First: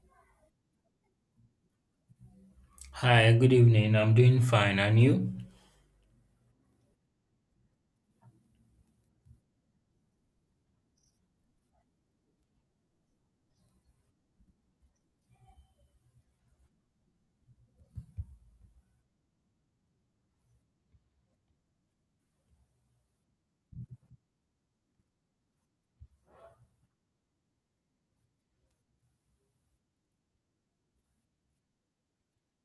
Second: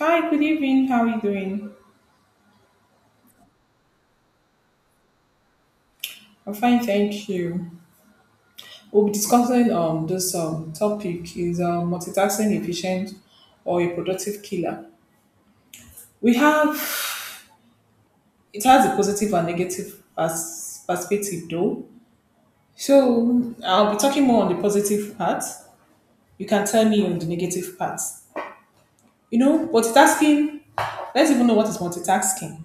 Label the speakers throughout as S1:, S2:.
S1: Hi, good evening. How are you doing?
S2: Hi, good evening. I'm doing fine, and you?
S1: I'm fine, thank you. We'll be discussing this topic is multitasking efficient or a productive killer. We have it has a positive and negative perspective though. So I'll be talking more on the positive part. You can tell me on the negative part. You know, multitasking. Let's even know what is multitasking.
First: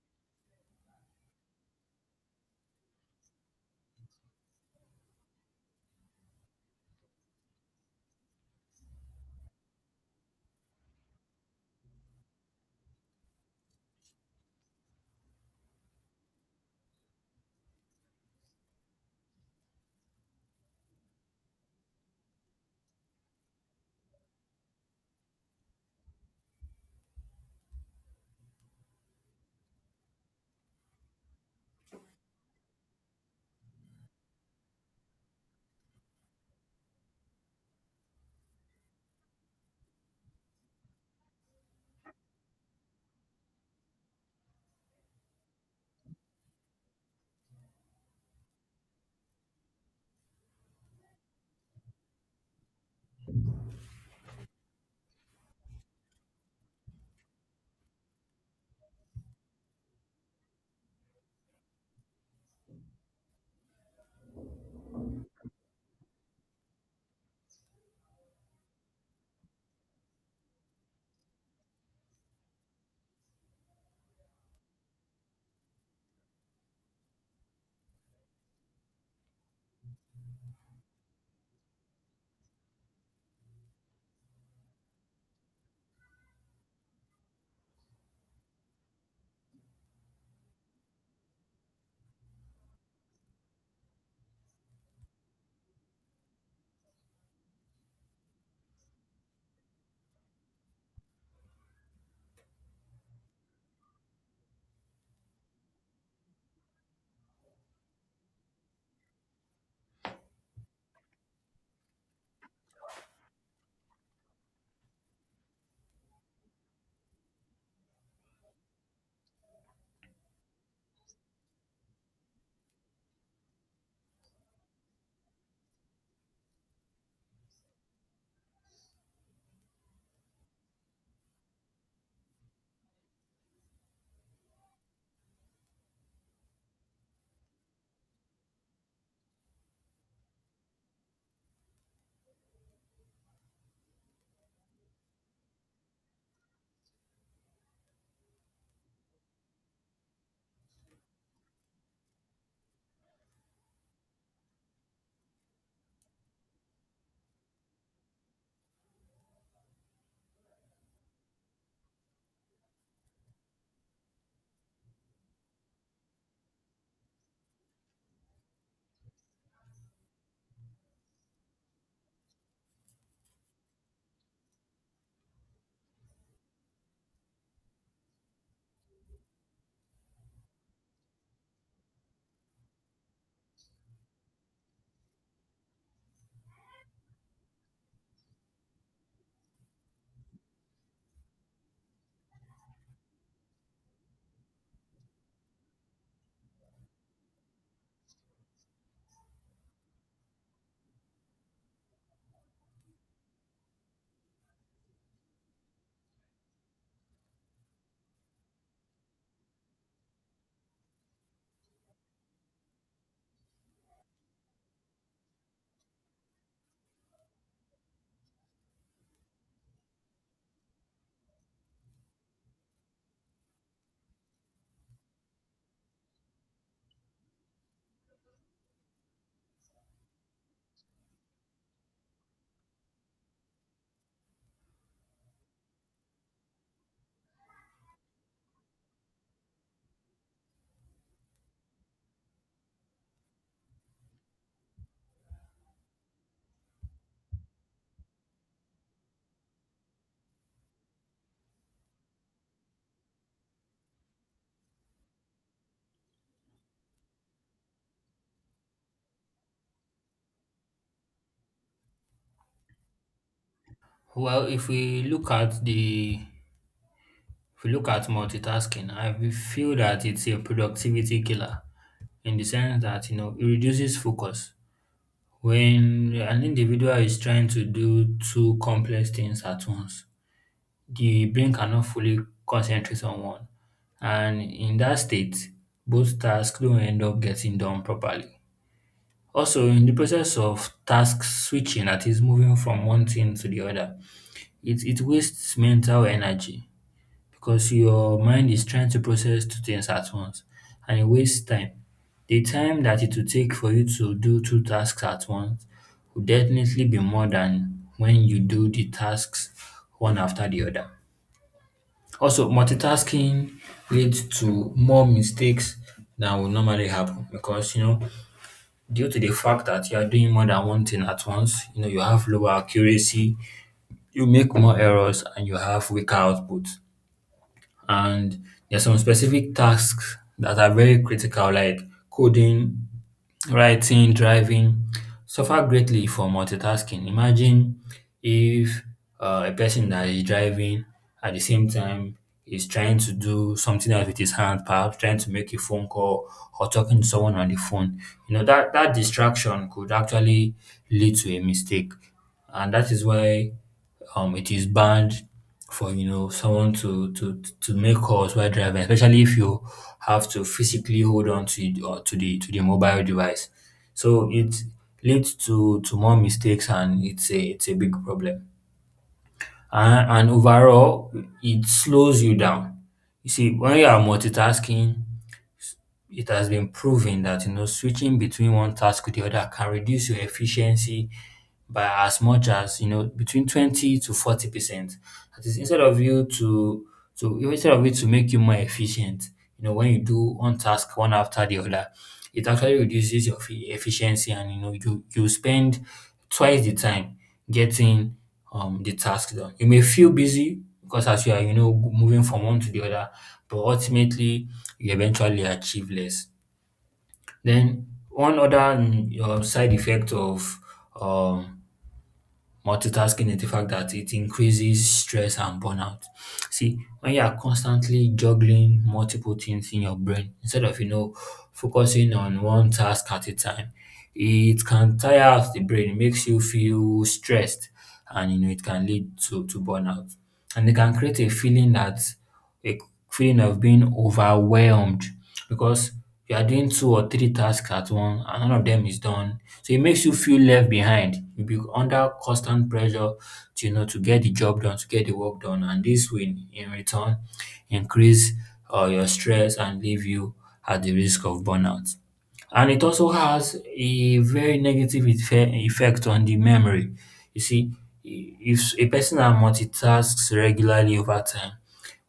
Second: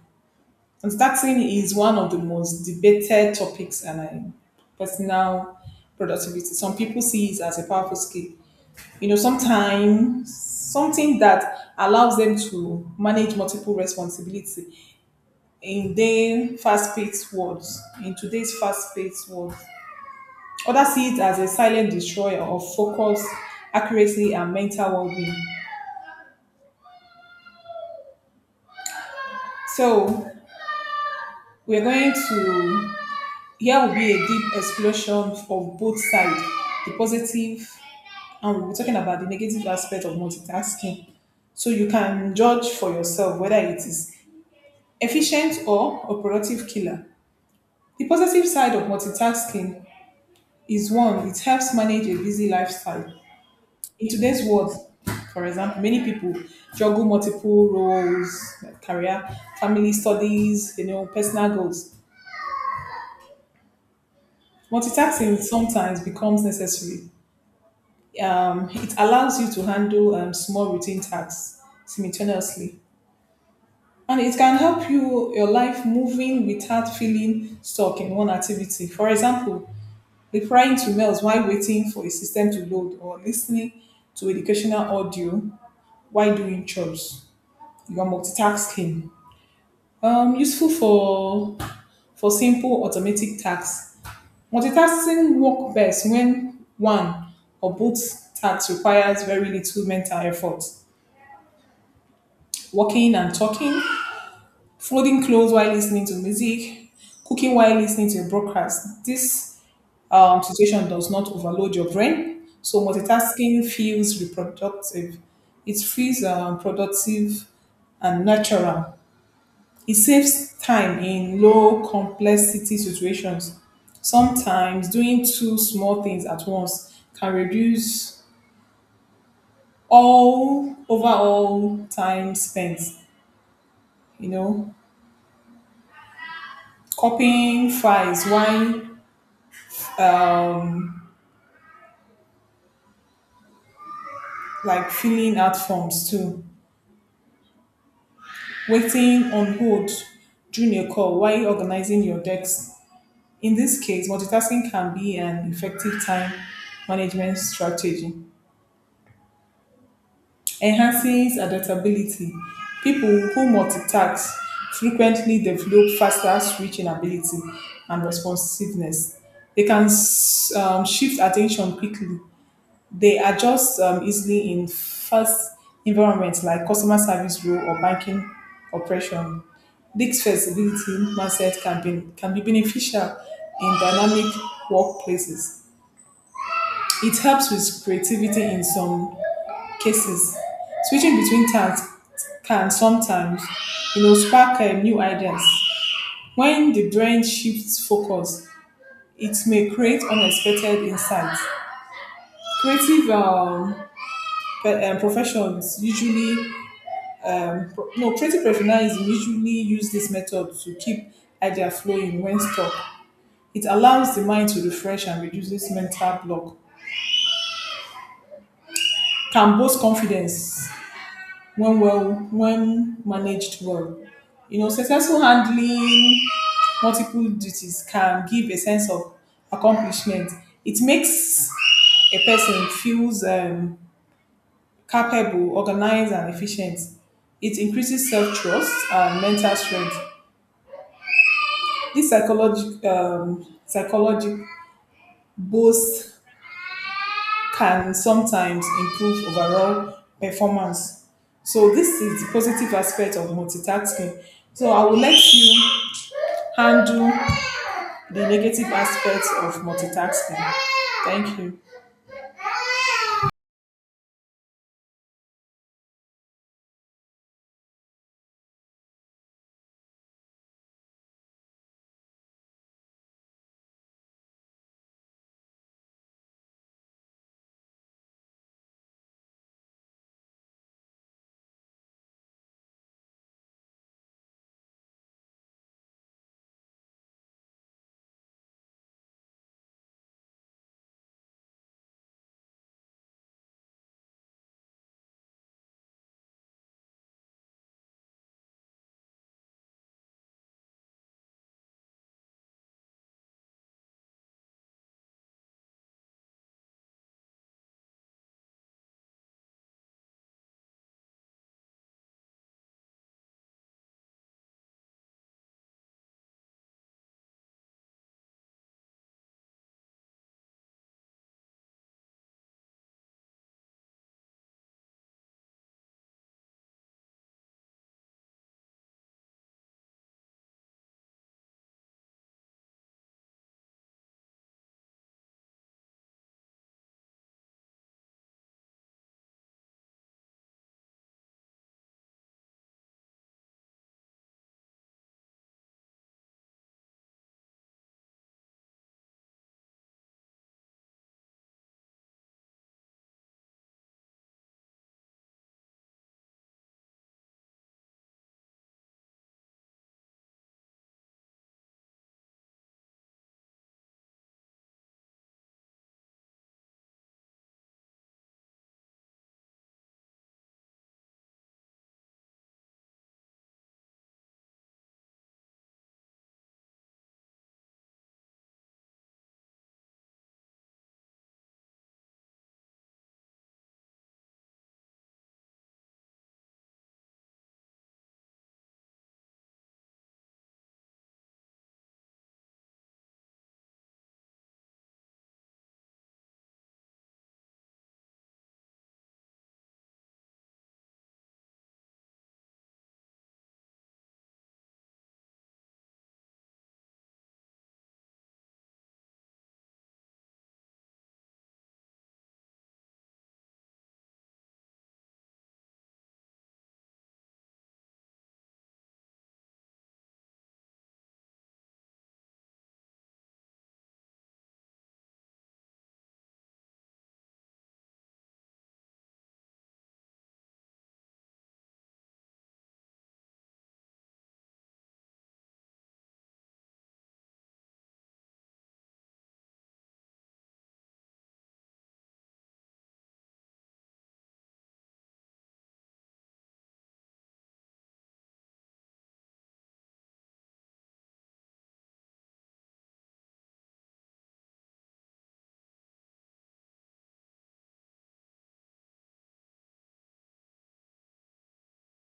S1: And starting is one of the most debated topics and personal productivity. Some people see it as a powerful skill. You know, sometimes something that allows them to manage multiple responsibility in their fast-paced world. In today's fast-paced world, others see it as a silent destroyer of focus, accuracy, and mental well-being. So we're going to here will be a deep explosion of both sides, the positive and we are talking about the negative aspect of multitasking. So you can judge for yourself whether it is efficient or a productive killer. The positive side of multitasking is one, it helps manage a busy lifestyle. In today's world, for example, many people juggle multiple roles, like career, family studies, you know, personal goals. Multitasking sometimes becomes necessary. It allows you to handle small routine tasks simultaneously. And it can help you your life moving without feeling stuck in one activity. For example, replying to mails while waiting for a system to load or listening to educational audio while doing chores. You are multitasking. Useful for simple automatic tasks. Multitasking work best when one or both tasks requires very little mental effort. Walking and talking, folding clothes while listening to music, cooking while listening to a broadcast. This situation does not overload your brain, so multitasking feels reproductive. It feels productive and natural. It saves time in low complexity situations. Sometimes doing two small things at once can reduce all overall time spent. You know, copying files while um, like filling out forms too, waiting on hold during a call while organizing your decks. In this case, multitasking can be an effective time management strategy. Enhancing adaptability. People who multitask frequently develop faster switching ability and responsiveness. They can shift attention quickly. They adjust easily in fast environments like customer service rule or banking operation. This flexibility mindset can be beneficial in dynamic workplaces. It helps with creativity in some cases. Switching between tasks can sometimes, you know, spark new ideas. When the brain shifts focus, it may create unexpected insights. Creative professions usually Pro- No, creative entrepreneurs usually use this method to keep idea flowing when stuck. It allows the mind to refresh and reduces mental block. Can boost confidence when managed well. You know, successful handling multiple duties can give a sense of accomplishment. It makes a person feels capable, organized, and efficient. It increases self trust and mental strength. This psychologic boost can sometimes improve overall performance. So this is the positive aspect of multitasking. So I will let you handle the negative aspects of multitasking. Thank you.
S2: Well, if we look at the if we look at multitasking, I will feel that it's a productivity killer in the sense that it reduces focus when an individual is trying to do two complex things at once. The brain cannot fully concentrate on one, and in that state, both tasks don't end up getting done properly. Also, in the process of task switching, that is moving from one thing to the other. It wastes mental energy because your mind is trying to process two things at once and it wastes time. The time that it will take for you to do two tasks at once will definitely be more than when you do the tasks one after the other. Also, multitasking leads to more mistakes than would normally happen because due to the fact that you are doing more than one thing at once, you have lower accuracy, you make more errors, and you have weaker output. And there are some specific tasks that are very critical, like coding, writing, driving, suffer greatly for multitasking. Imagine if a person that is driving at the same time is trying to do something else with his hand, perhaps trying to make a phone call or talking to someone on the phone. That distraction could actually lead to a mistake. And that is why it is banned for someone to make calls while driving, especially if you have to physically hold on to it or to the mobile device. So it leads to more mistakes, and it's a big problem. And overall, it slows you down. You see, when you are multitasking, it has been proven that switching between one task to the other can reduce your efficiency by as much as between 20 to 40%. That is, instead of it to make you more efficient, when you do one task one after the other, it actually reduces your efficiency, and you spend twice the time getting the task done. You may feel busy because as you are moving from one to the other, but ultimately you eventually achieve less. Then one other side effect of um multitasking is the fact that it increases stress and burnout. See, when you are constantly juggling multiple things in your brain, instead of, focusing on one task at a time, it can tire out the brain, it makes you feel stressed, and, it can lead to burnout. And it can create a feeling a of being overwhelmed because you are doing two or three tasks at once and none of them is done. So it makes you feel left behind. You'll be under constant pressure to you know to get the job done, to get the work done, and this will in return increase your stress and leave you at the risk of burnout. And it also has a very negative effect on the memory. You see, if a person that multitasks regularly over time,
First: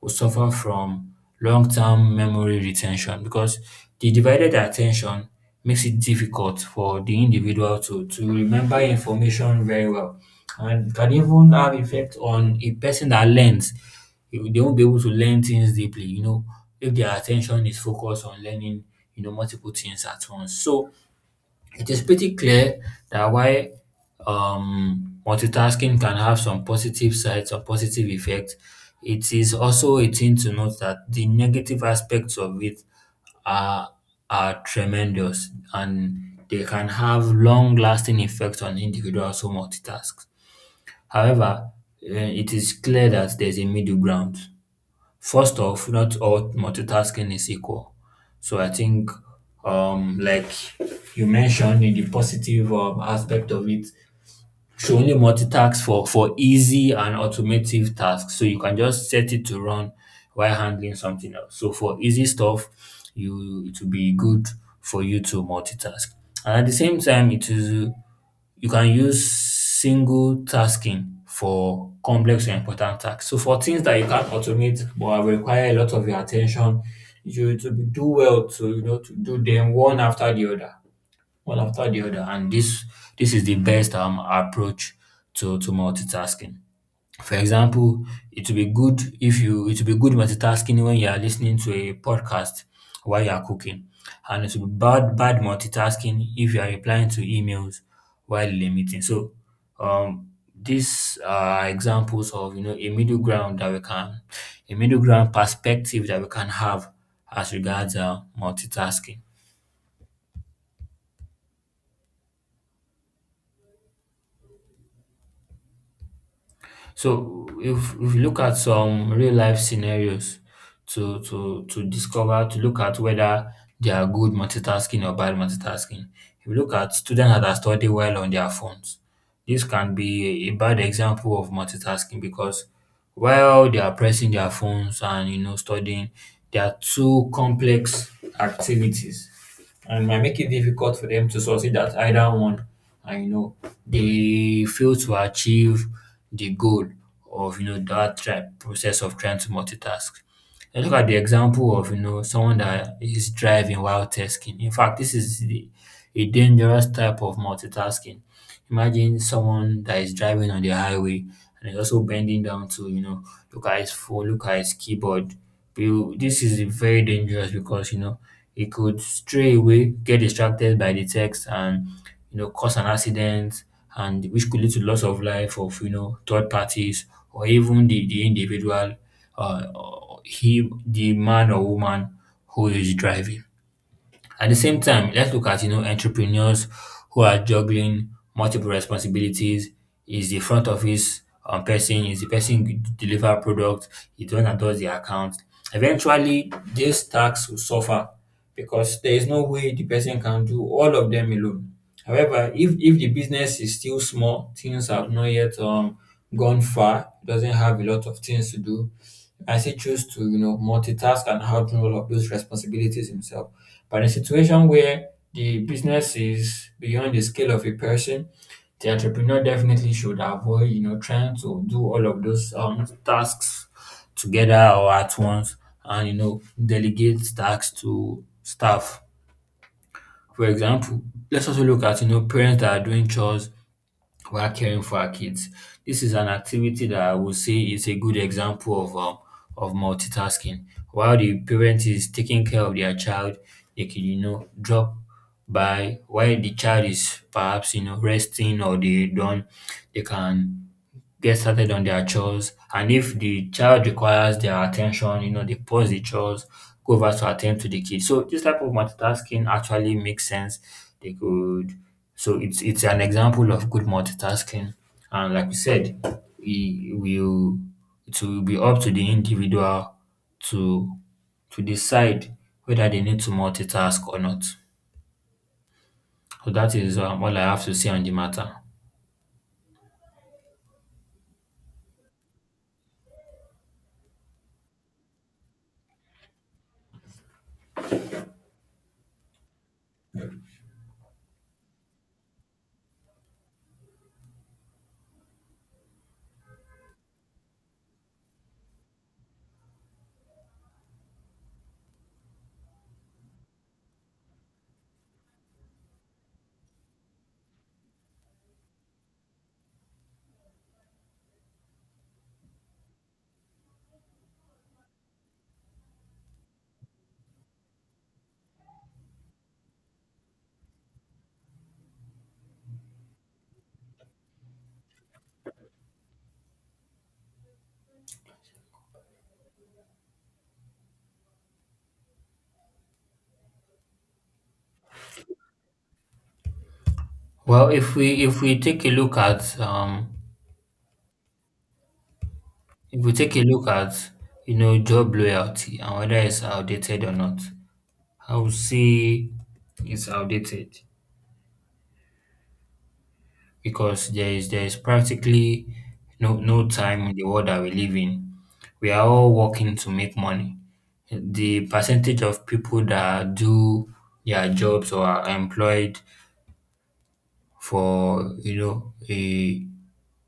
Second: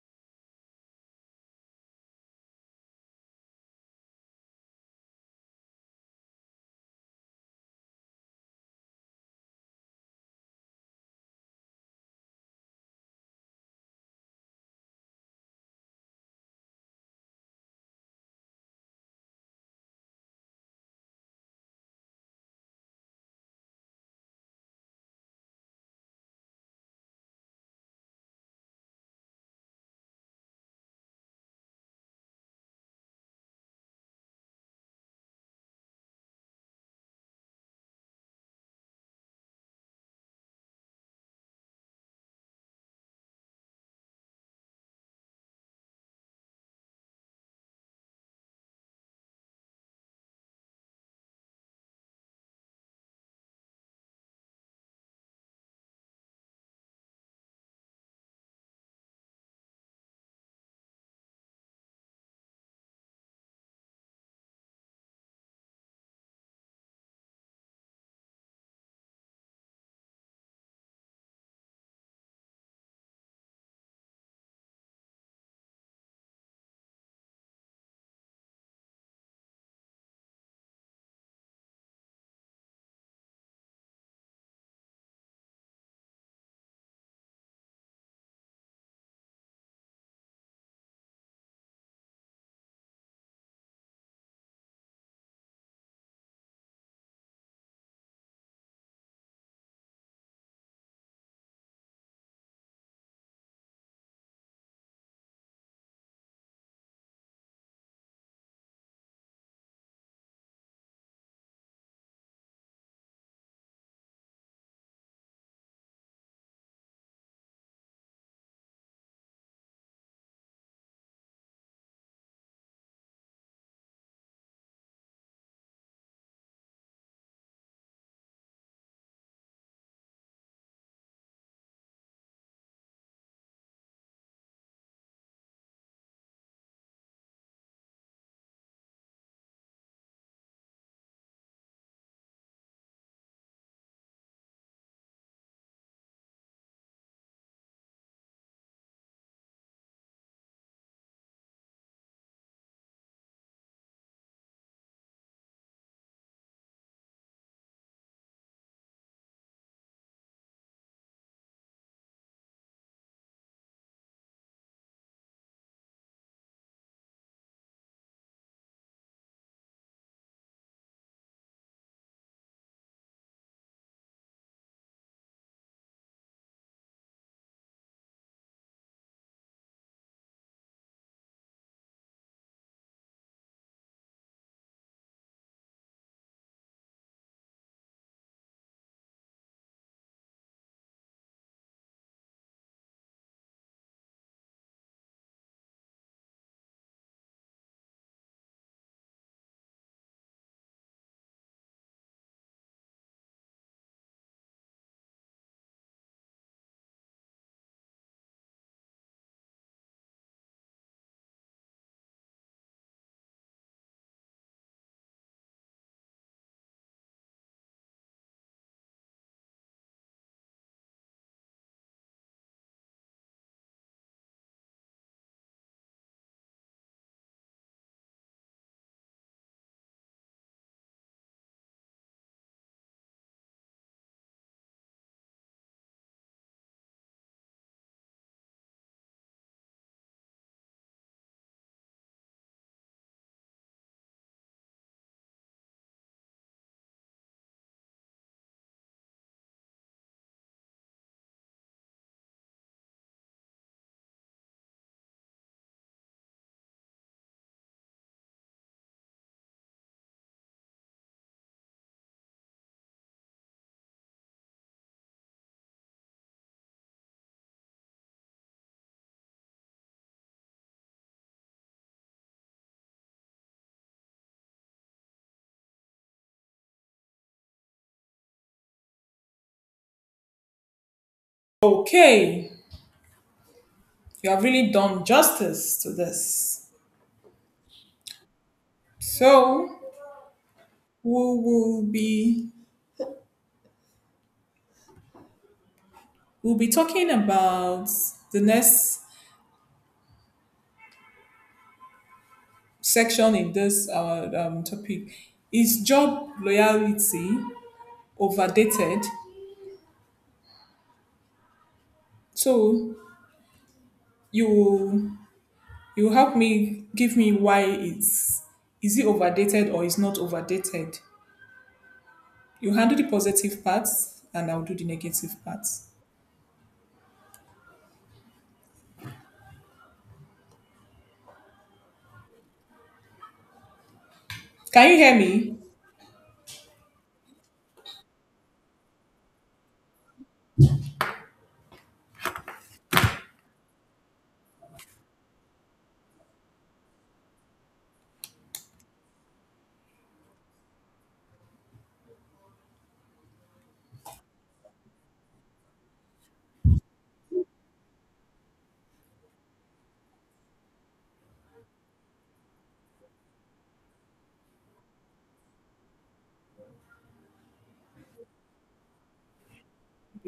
S2: will suffer from long-term memory retention because the divided attention makes it difficult for the individual to remember information very well, and can even have effect on a person that learns. They won't be able to learn things deeply, if their attention is focused on learning, multiple things at once. So it is pretty clear that while multitasking can have some positive sides or positive effects, it is also a thing to note that the negative aspects of it are, are tremendous, and they can have long lasting effects on individuals who multitask. However, eh, it is clear that there's a middle ground. First off, not all multitasking is equal. So I think, like you mentioned in the positive aspect of it, should only multitask for easy and automotive tasks. So you can just set it to run while handling something else. So for easy stuff, you it will be good for you to multitask. And at the same time, it is you can use single tasking for complex and important tasks. So for things that you can't automate but require a lot of your attention, you to do well to you know to do them one after the other, one after the other, and this is the best approach to multitasking. For example, it will be good if you it will be good multitasking when you are listening to a podcast while you are cooking, and it will be bad multitasking if you are replying to emails while in a meeting. So um these are examples of a middle ground perspective that we can have as regards multitasking. So if you look at some real life scenarios to discover to look at whether they are good multitasking or bad multitasking. If you look at students that are studying while on their phones, this can be a bad example of multitasking because while they are pressing their phones and studying, there are two complex activities, and might make it difficult for them to succeed at either one. And you know, they fail to achieve the goal of process of trying to multitask. And look at the example of someone that is driving while tasking. In fact, this is a dangerous type of multitasking. Imagine someone that is driving on the highway, and is also bending down to look at his phone, look at his keyboard. This is very dangerous because he could stray away, get distracted by the text, and cause an accident, and which could lead to loss of life of third parties, or even the individual, uh, he the man or woman who is driving. At the same time, let's look at entrepreneurs who are juggling multiple responsibilities. Is the front office person? Is the person who deliver product? Is the one that does the account? Eventually, these tasks will suffer because there is no way the person can do all of them alone. However, if the business is still small, things have not yet gone far, doesn't have a lot of things to do, I say choose to, multitask and handle all of those responsibilities himself. But in a situation where the business is beyond the scale of a person, the entrepreneur definitely should avoid, trying to do all of those tasks together or at once, and, delegate tasks to staff. For example, let's also look at, parents that are doing chores while caring for our kids. This is an activity that I would say is a good example of multitasking. While the parent is taking care of their child, they can drop by while the child is perhaps resting or they done, they can get started on their chores. And if the child requires their attention, they pause the chores, go over to attend to the kid. So this type of multitasking actually makes sense. They could So it's an example of good multitasking. And like we said, we will it will be up to the individual to to decide whether they need to multitask or not. So that is all I have to say on the matter.
S1: Okay, you have really done justice to this. So we will be we'll be talking about the next section in this our topic is job loyalty overdated. So you you help me give me why it's, is it overdated or is not overdated? You handle the positive parts and I'll do the negative parts. Can you hear me?
S2: Well, if we take a look at if we take a look at, job loyalty and whether it's outdated or not, I would say it's outdated because there is practically no time in the world that we live in. We are all working to make money. The percentage of people that do their jobs or are employed for you know a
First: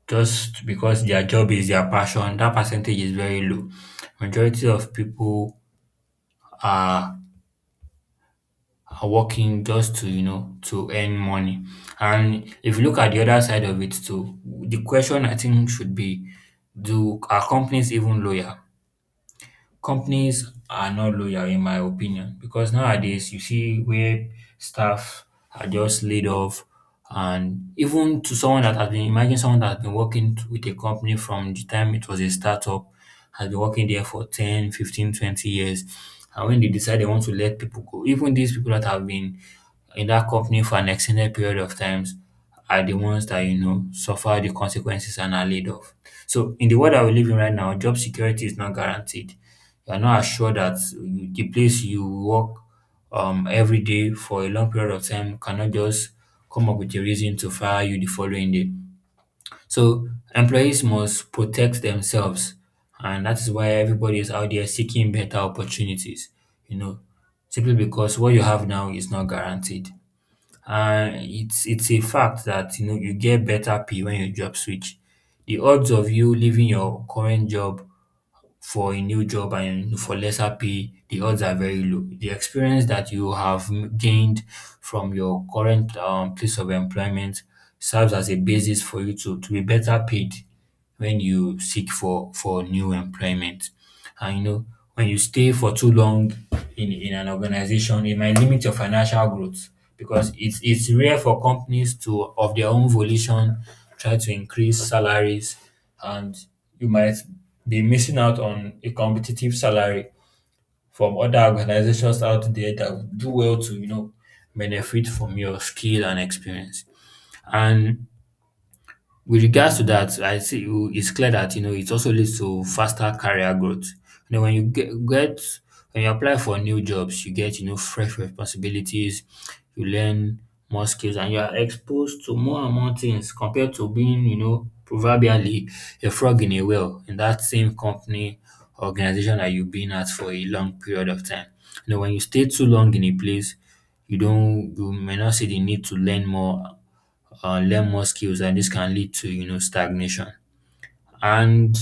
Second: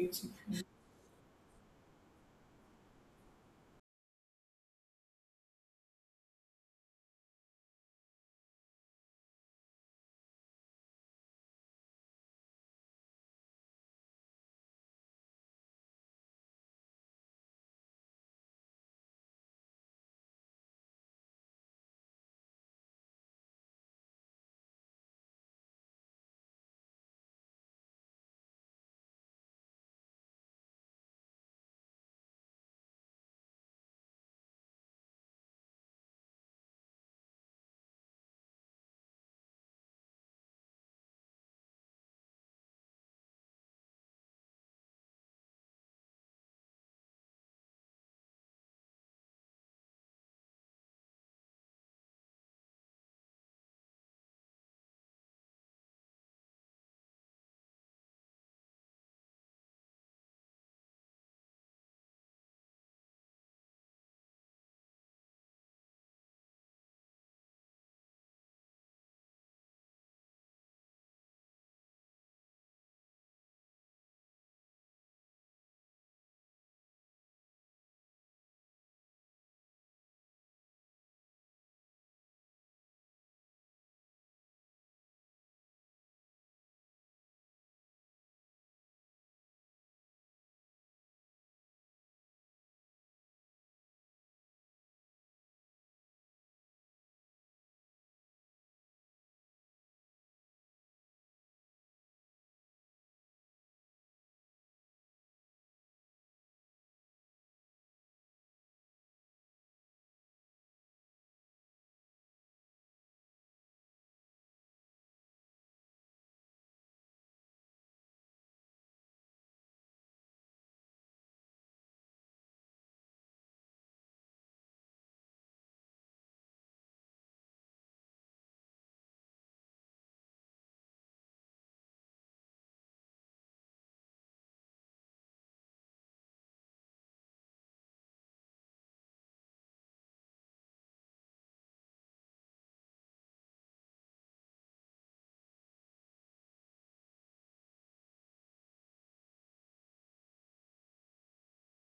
S2: just because their job is their passion, that percentage is very low. Majority of people are are working just to to earn money. And if you look at the other side of it too, the question I think should be, do, are companies even loyal? Companies are not loyal, in my opinion, because nowadays you see where staff are just laid off. And even to someone that has been, imagine someone that has been working with a company from the time it was a startup, has been working there for 10, 15, 20 years, and when they decide they want to let people go, even these people that have been in that company for an extended period of times are the ones that suffer the consequences and are laid off. So in the world that we live in right now, job security is not guaranteed. You are not assured that the place you work every day for a long period of time cannot just come up with a reason to fire you the following day. So employees must protect themselves, and that is why everybody is out there seeking better opportunities. You know, simply because what you have now is not guaranteed. And it's a fact that you get better pay when you job switch. The odds of you leaving your current job for a new job and for lesser pay, the odds are very low. The experience that you have gained from your current place of employment serves as a basis for you to be better paid when you seek for new employment. And when you stay for too long in an organization, it might limit your financial growth, because it's rare for companies to of their own volition try to increase salaries, and you might be missing out on a competitive salary from other organizations out there that would do well to, benefit from your skill and experience. And with regards to that, I see it's clear that it also leads to faster career growth. You know, when you get when you apply for new jobs, you get fresh responsibilities, you learn more skills, and you are exposed to more and more things compared to being proverbially a frog in a well in that same company organization that you've been at for a long period of time. You know, when you stay too long in a place, you may not see the need to learn more skills, and this can lead to stagnation. And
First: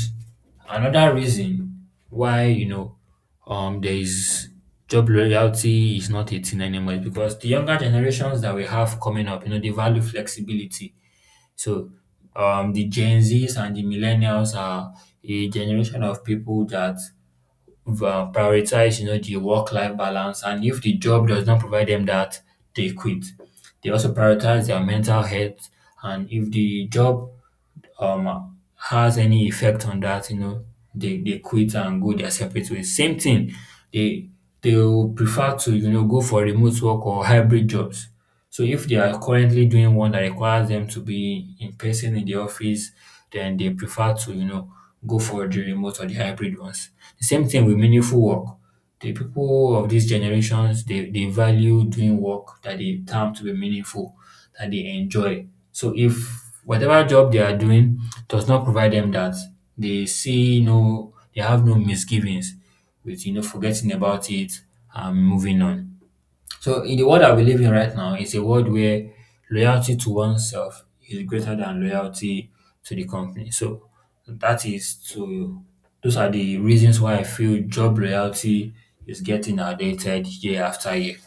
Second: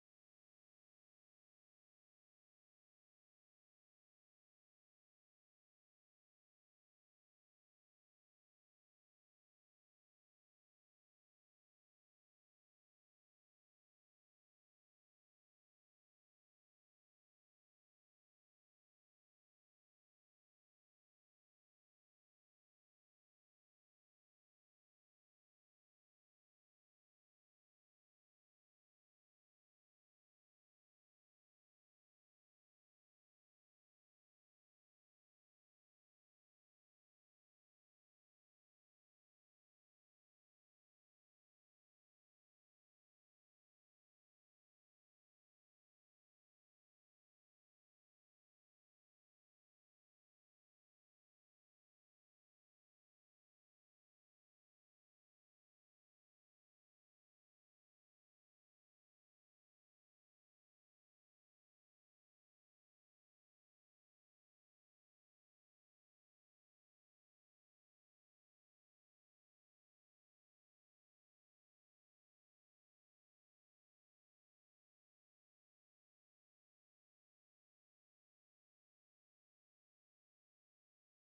S2: another reason why there is job loyalty is not a thing anymore is because the younger generations that we have coming up, you know, they value flexibility. So the Gen Zs and the millennials are a generation of people that prioritize the work life balance, and if the job does not provide them that, they quit. They also prioritize their mental health, and if the job has any effect on that, you know, they quit and go their separate ways. Same thing, they they will prefer to, go for remote work or hybrid jobs. So if they are currently doing one that requires them to be in person in the office, then they prefer to, go for the remote or the hybrid ones. The same thing with meaningful work. The people of these generations, they value doing work that they term to be meaningful, that they enjoy. So if whatever job they are doing does not provide them that, they have no misgivings with forgetting about it and moving on. So in the world that we live in right now, it's a world where loyalty to oneself is greater than loyalty to the company. So that is to those are the reasons why I feel job loyalty is getting outdated year after year.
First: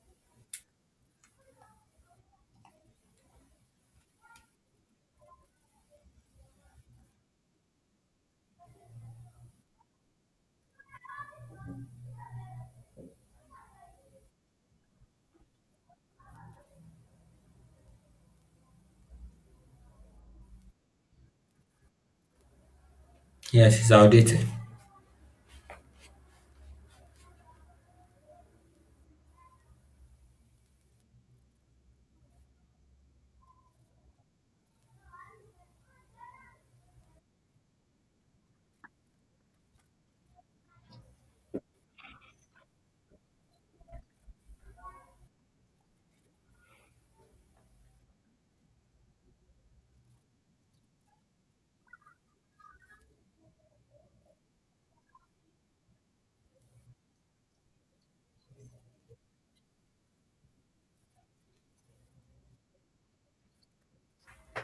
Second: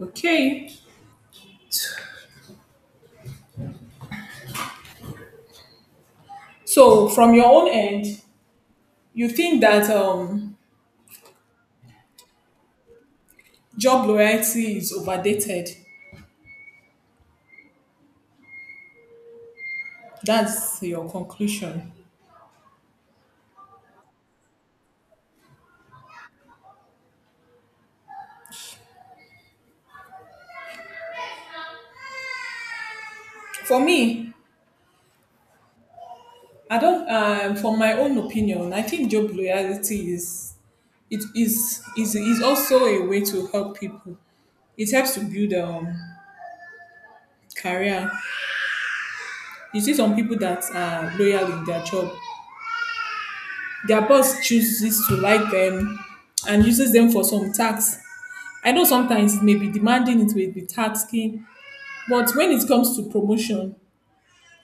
S1: Okay, so from your own end, you think that job loyalty is overdated. That's your conclusion.
S2: Yes, it's outdated.
S1: For me, I don't. From my own opinion, I think job loyalty is it is also a way to help people. It helps to build career. You see some people that are loyal in their job. Their boss chooses to like them and uses them for some tasks. I know sometimes it may be demanding, it may be tasking, but when it comes to promotion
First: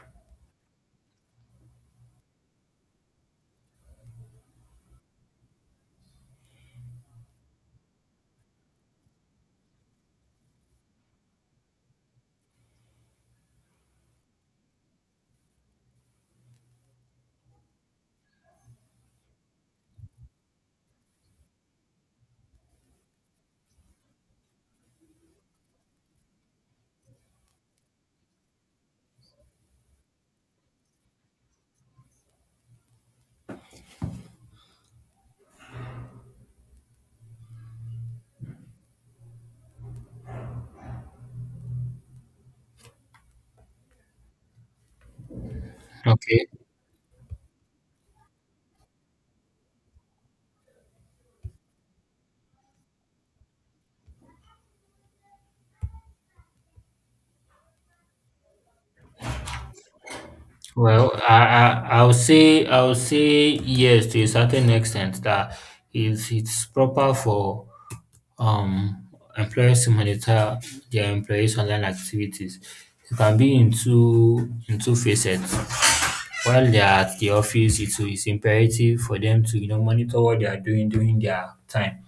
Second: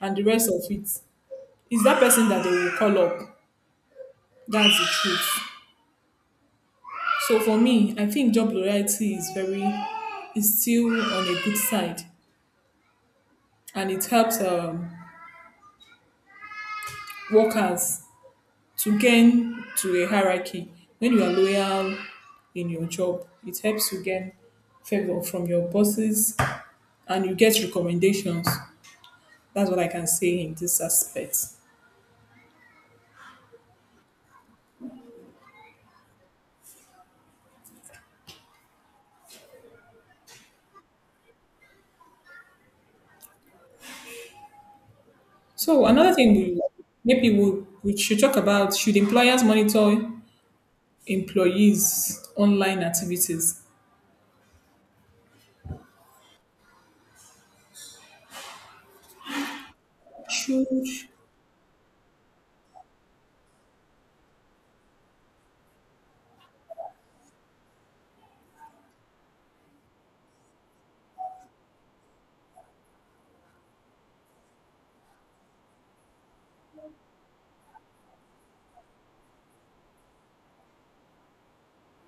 S1: and the rest of it, it's that person that they will call up. That's the truth. So for me, I think job loyalty is very is still on a good side, and it helps workers to gain to a hierarchy. When you are loyal in your job, it helps you gain favor from your bosses, and you get recommendations. That's what I can say in this aspect. So another thing
S2: Okay.
S1: we, maybe we should talk about, should employers monitor employees' online activities? Should,
S2: Well, I I'll say yes to a certain extent that if it's proper for um employers to monitor their employees' online activities, it can be in two facets. While they are at the office, it's imperative for them to monitor what they are doing during their time,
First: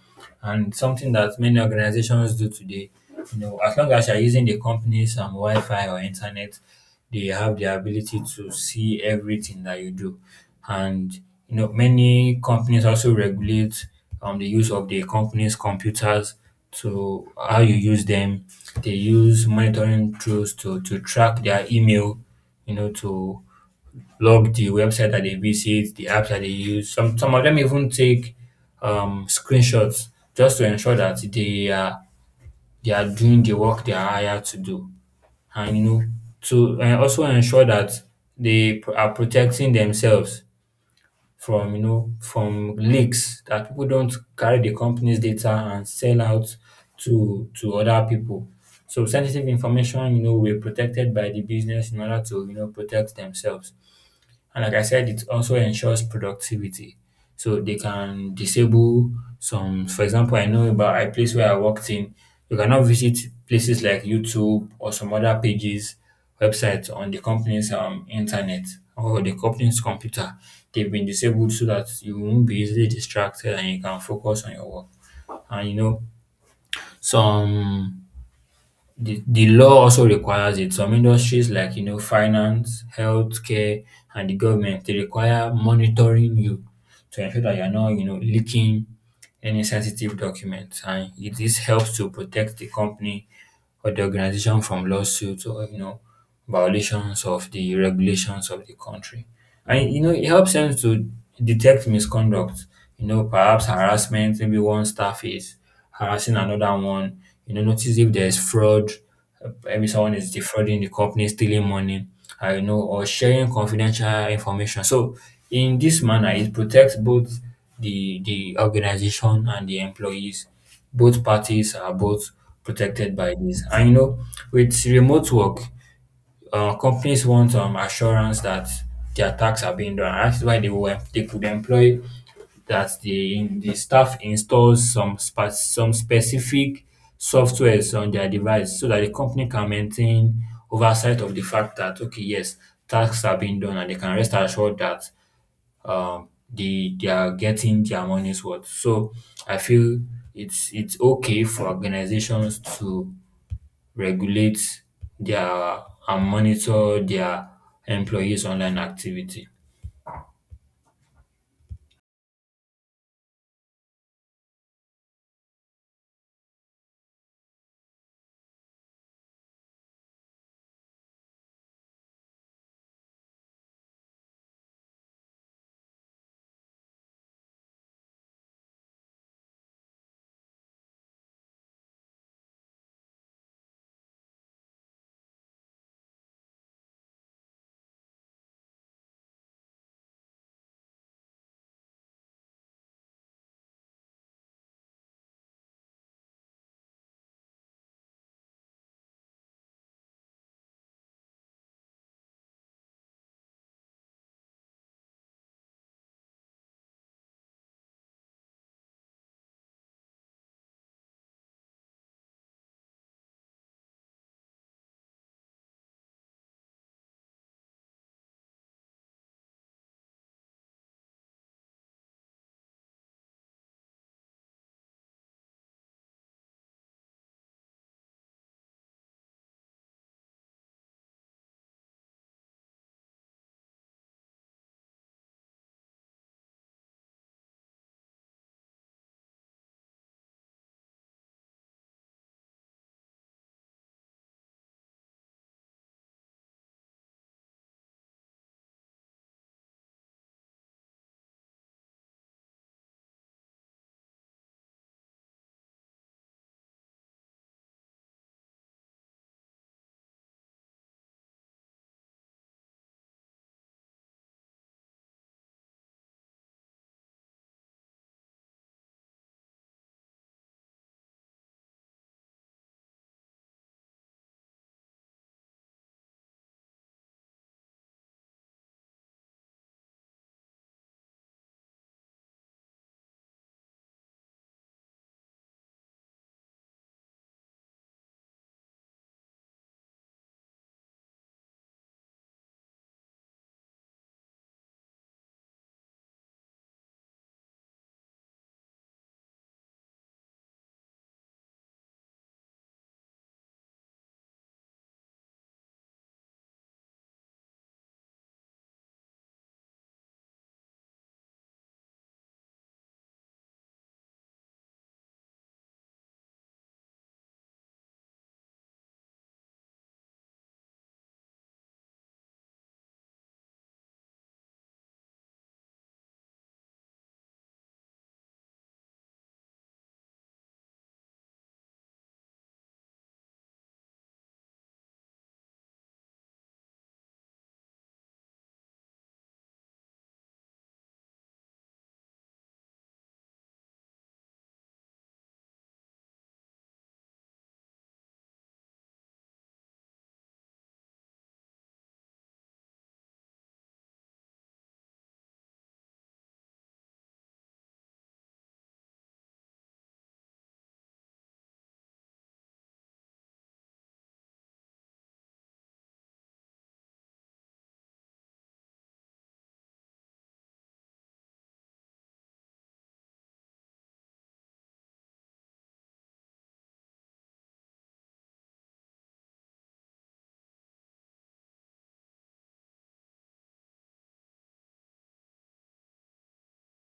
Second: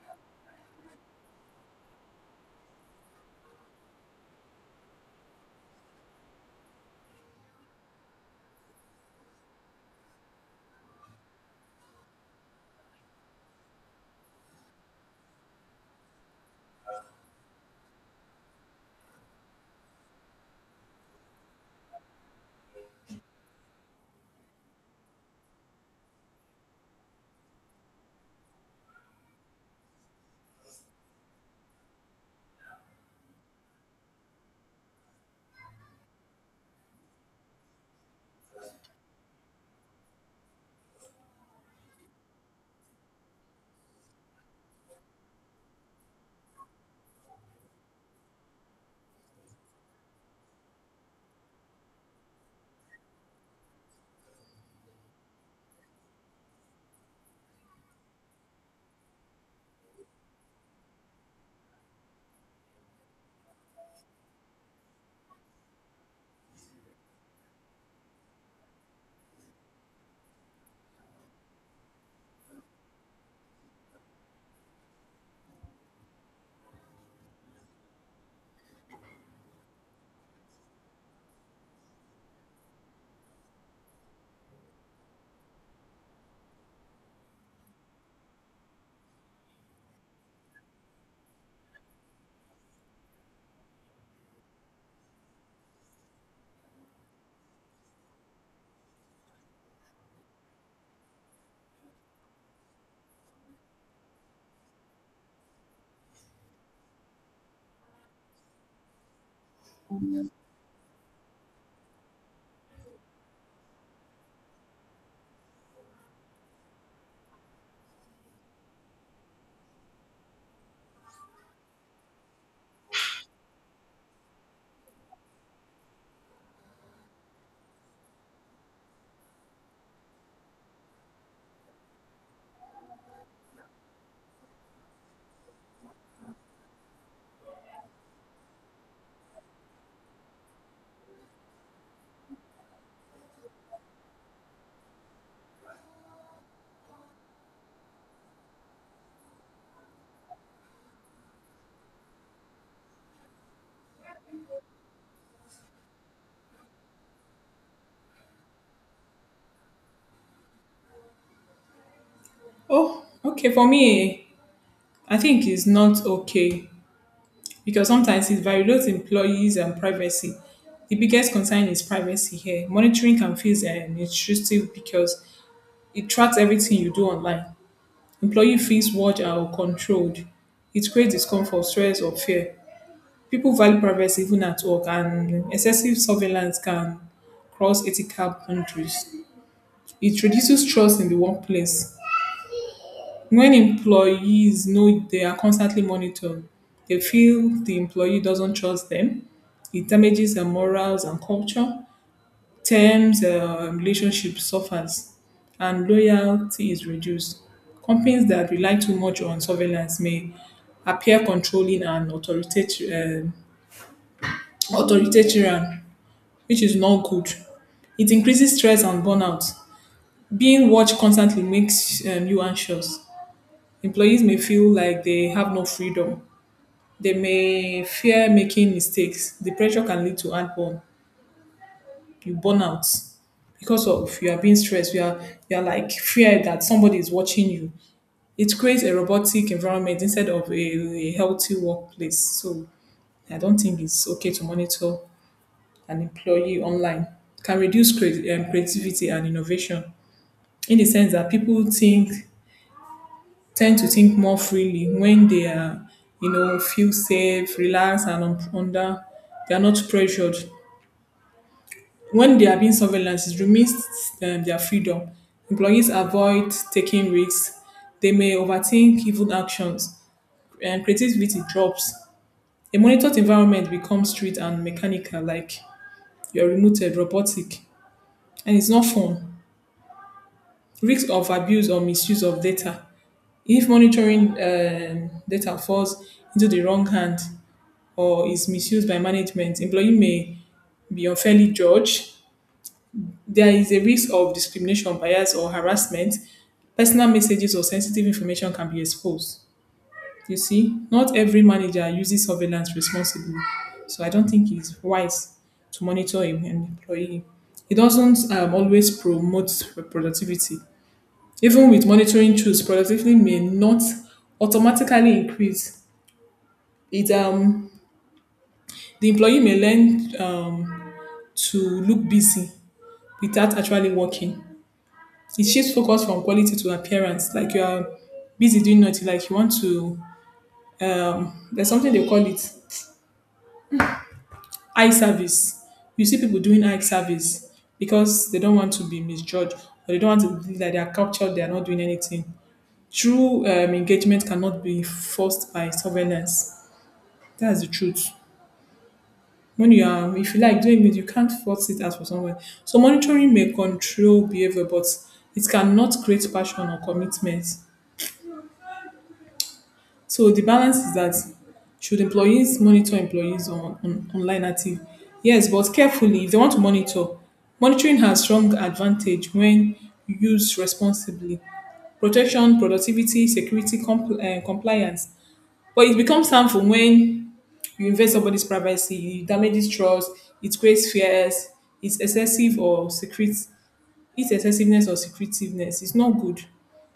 S2: and something that many organizations do today. You know, as long as you're using the company's Wi-Fi or internet, they have the ability to see everything that you do. And you know, many companies also regulate the use of the company's computers to how you use them. They use monitoring tools to track their email, you know, to log the website that they visit, the apps that they use. Some of them even take screenshots just to ensure that they are doing the work they are hired to do. And you know, to also ensure that are protecting themselves from from leaks, that people don't carry the company's data and sell out to other people. So sensitive information, you know, were protected by the business in order to protect themselves. And like I said, it also ensures productivity. So they can disable some, for example, I know about a place where I worked in, you cannot visit places like YouTube or some other pages, websites on the company's internet or the company's computer. They've been disabled so that you won't be easily distracted and you can focus on your work. And you know, some the law also requires it. Some industries like finance, healthcare, and the government, they require monitoring you to ensure that you're not leaking any sensitive documents, and this helps to protect the company or the organization from lawsuits or violations of the regulations of the country. And you know, it helps them to detect misconduct, you know, perhaps harassment, maybe one staff is harassing another one, you know, notice if there's fraud, maybe someone is defrauding the company, stealing money, you know, or sharing confidential information. So in this manner, it protects both the organization and the employees. Both parties are both protected by this. And you know, with remote work, companies want assurance that their tasks are being done. And that's why they could employ that the staff installs some some specific softwares on their device so that the company can maintain oversight of the fact that okay, yes, tasks are being done, and they can rest assured that they are getting their money's worth. So I feel it's okay for organizations to regulate their and monitor their employees' online activity.
S1: oh, okay. For me, I think it's not okay because sometimes it violates employees and privacy. The biggest concern is privacy here. Monitoring can feel intrusive because it tracks everything you do online. Employee feels watched or controlled. It creates discomfort, stress, or fear. People value privacy even at work, and excessive surveillance can cross ethical boundaries. It reduces trust in the workplace. When employees know they are constantly monitored, they feel the employee doesn't trust them. It damages their morals and culture. Terms, relationship suffers, and loyalty is reduced. Companies that rely too much on surveillance may appear controlling and authoritarian, authoritarian, which is not good. It increases stress and burnout. Being watched constantly makes you anxious. Employees may feel like they have no freedom. They may fear making mistakes. The pressure can lead to heartburn, you burn out because of you are being stressed. You are like fear that somebody is watching you. It creates a robotic environment instead of a healthy workplace. So I don't think it's okay to monitor an employee online. Can reduce creativity and innovation in the sense that people think tend to think more freely when they are, you know, feel safe, relaxed, and under, they are not pressured. When they are being surveillance, it remains their freedom. Employees avoid taking risks. They may overthink even actions, and creativity drops. A monitored environment becomes strict and mechanical, like you're remoted, robotic, and it's not fun. Risk of abuse or misuse of data. If monitoring data falls into the wrong hand or is misused by management, employee may be unfairly judged. There is a risk of discrimination, bias, or harassment. Personal messages or sensitive information can be exposed. You see, not every manager uses surveillance responsibly, so I don't think it's wise to monitor an employee. It doesn't always promote productivity. Even with monitoring tools, productivity may not automatically increase. It The employee may learn to look busy without actually working. It shifts focus from quality to appearance. Like you are busy doing nothing, like you want to. There's something they call it eye service. You see people doing eye service because they don't want to be misjudged, or they don't want to be like they are captured, they are not doing anything. True engagement cannot be forced by surveillance. That's the truth. When you are, if you like doing it, you can't force it out for someone. So monitoring may control behavior, but it cannot create passion or commitment. So the balance is that, should employees monitor employees on online active? Yes, but carefully if they want to monitor. Monitoring has strong advantage when used responsibly. Protection, productivity, security, compliance. But it becomes harmful when you invade somebody's privacy, it damages trust, it creates fears, it's excessive or secret. This excessiveness or secretiveness is not good.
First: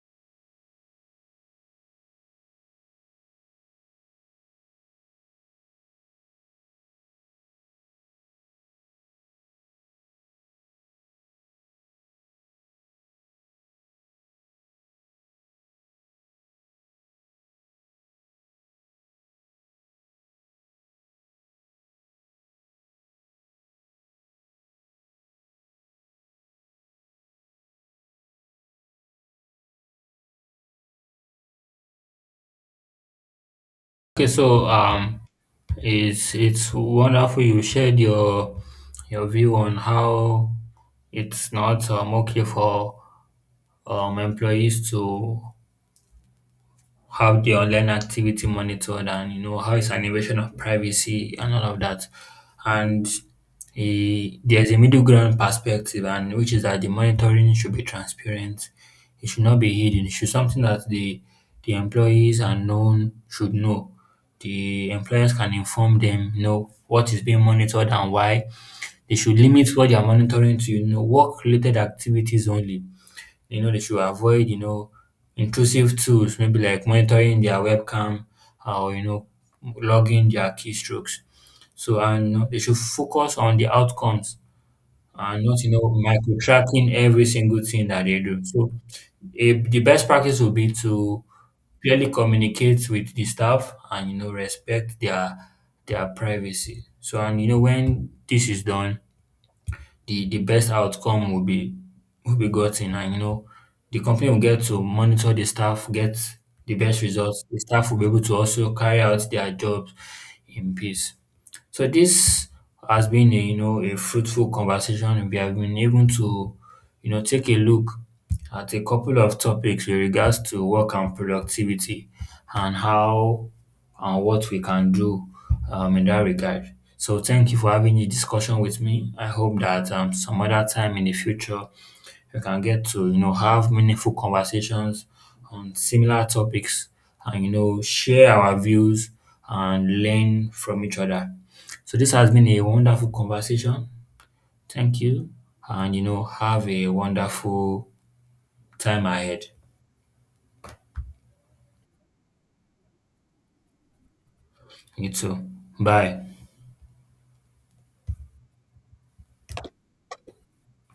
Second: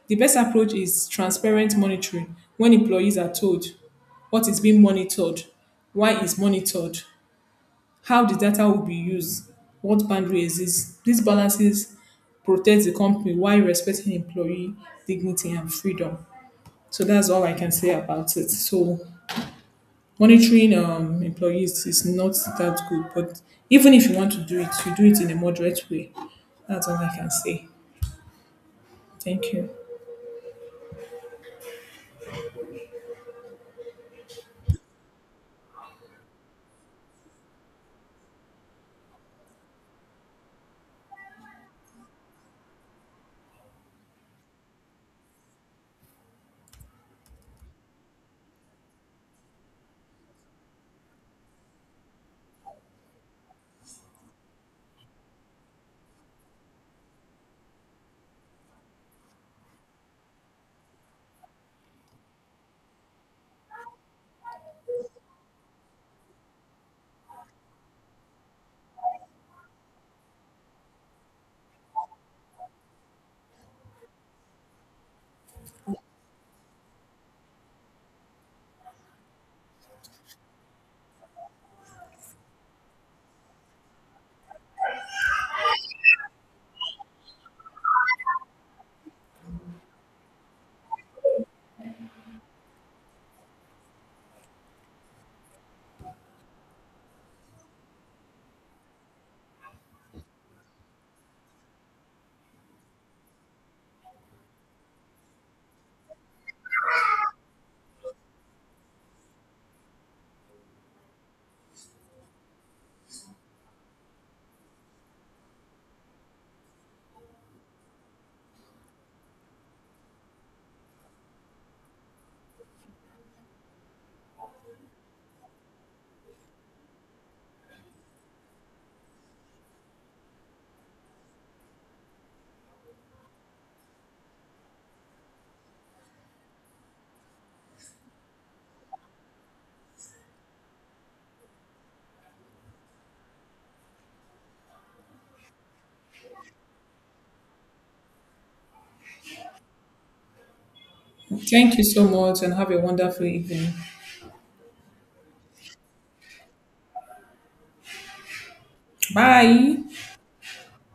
S1: The best approach is transparent monitoring when employees are told what is being monitored, why it's monitored, how the data will be used, what boundary exists. These balances protect the company while respecting employee dignity and freedom. So that's all I can say about it. So monitoring employees is not that good, but even if you want to do it, you do it in a moderate way. That's all I can say. Thank you.
S2: Okay, so it's wonderful you shared your view on how it's not okay for employees to how the online activity monitored, and you know how it's an invasion of privacy and all of that. And there's a middle ground perspective, and which is that the monitoring should be transparent, it should not be hidden, it should something that the employees and known should know. The employers can inform them, you know, what is being monitored and why. They should limit what they are monitoring to work related activities only. You know, they should avoid, you know, intrusive tools, maybe like monitoring their webcam, or, you know, logging their keystrokes. So, and you know, they should focus on the outcomes and not, you know, micro tracking every single thing that they do. So, the best practice would be to clearly communicate with the staff and, you know, respect their privacy. So, and, you know, when this is done, the best outcome will be gotten. And you know, the company will get to monitor the staff, get the best results. The staff will be able to also carry out their jobs in peace. So this has been a a fruitful conversation. We have been able to take a look at a couple of topics with regards to work and productivity, and how and what we can do in that regard. So thank you for having this discussion with me. I hope that some other time in the future we can get to have meaningful conversations on similar topics, and share our views and learn from each other. So this has been a wonderful conversation. Thank you, and have a wonderful time ahead.
S1: Thank you so much and have a wonderful evening.
S2: You too. Bye.
S1: Bye.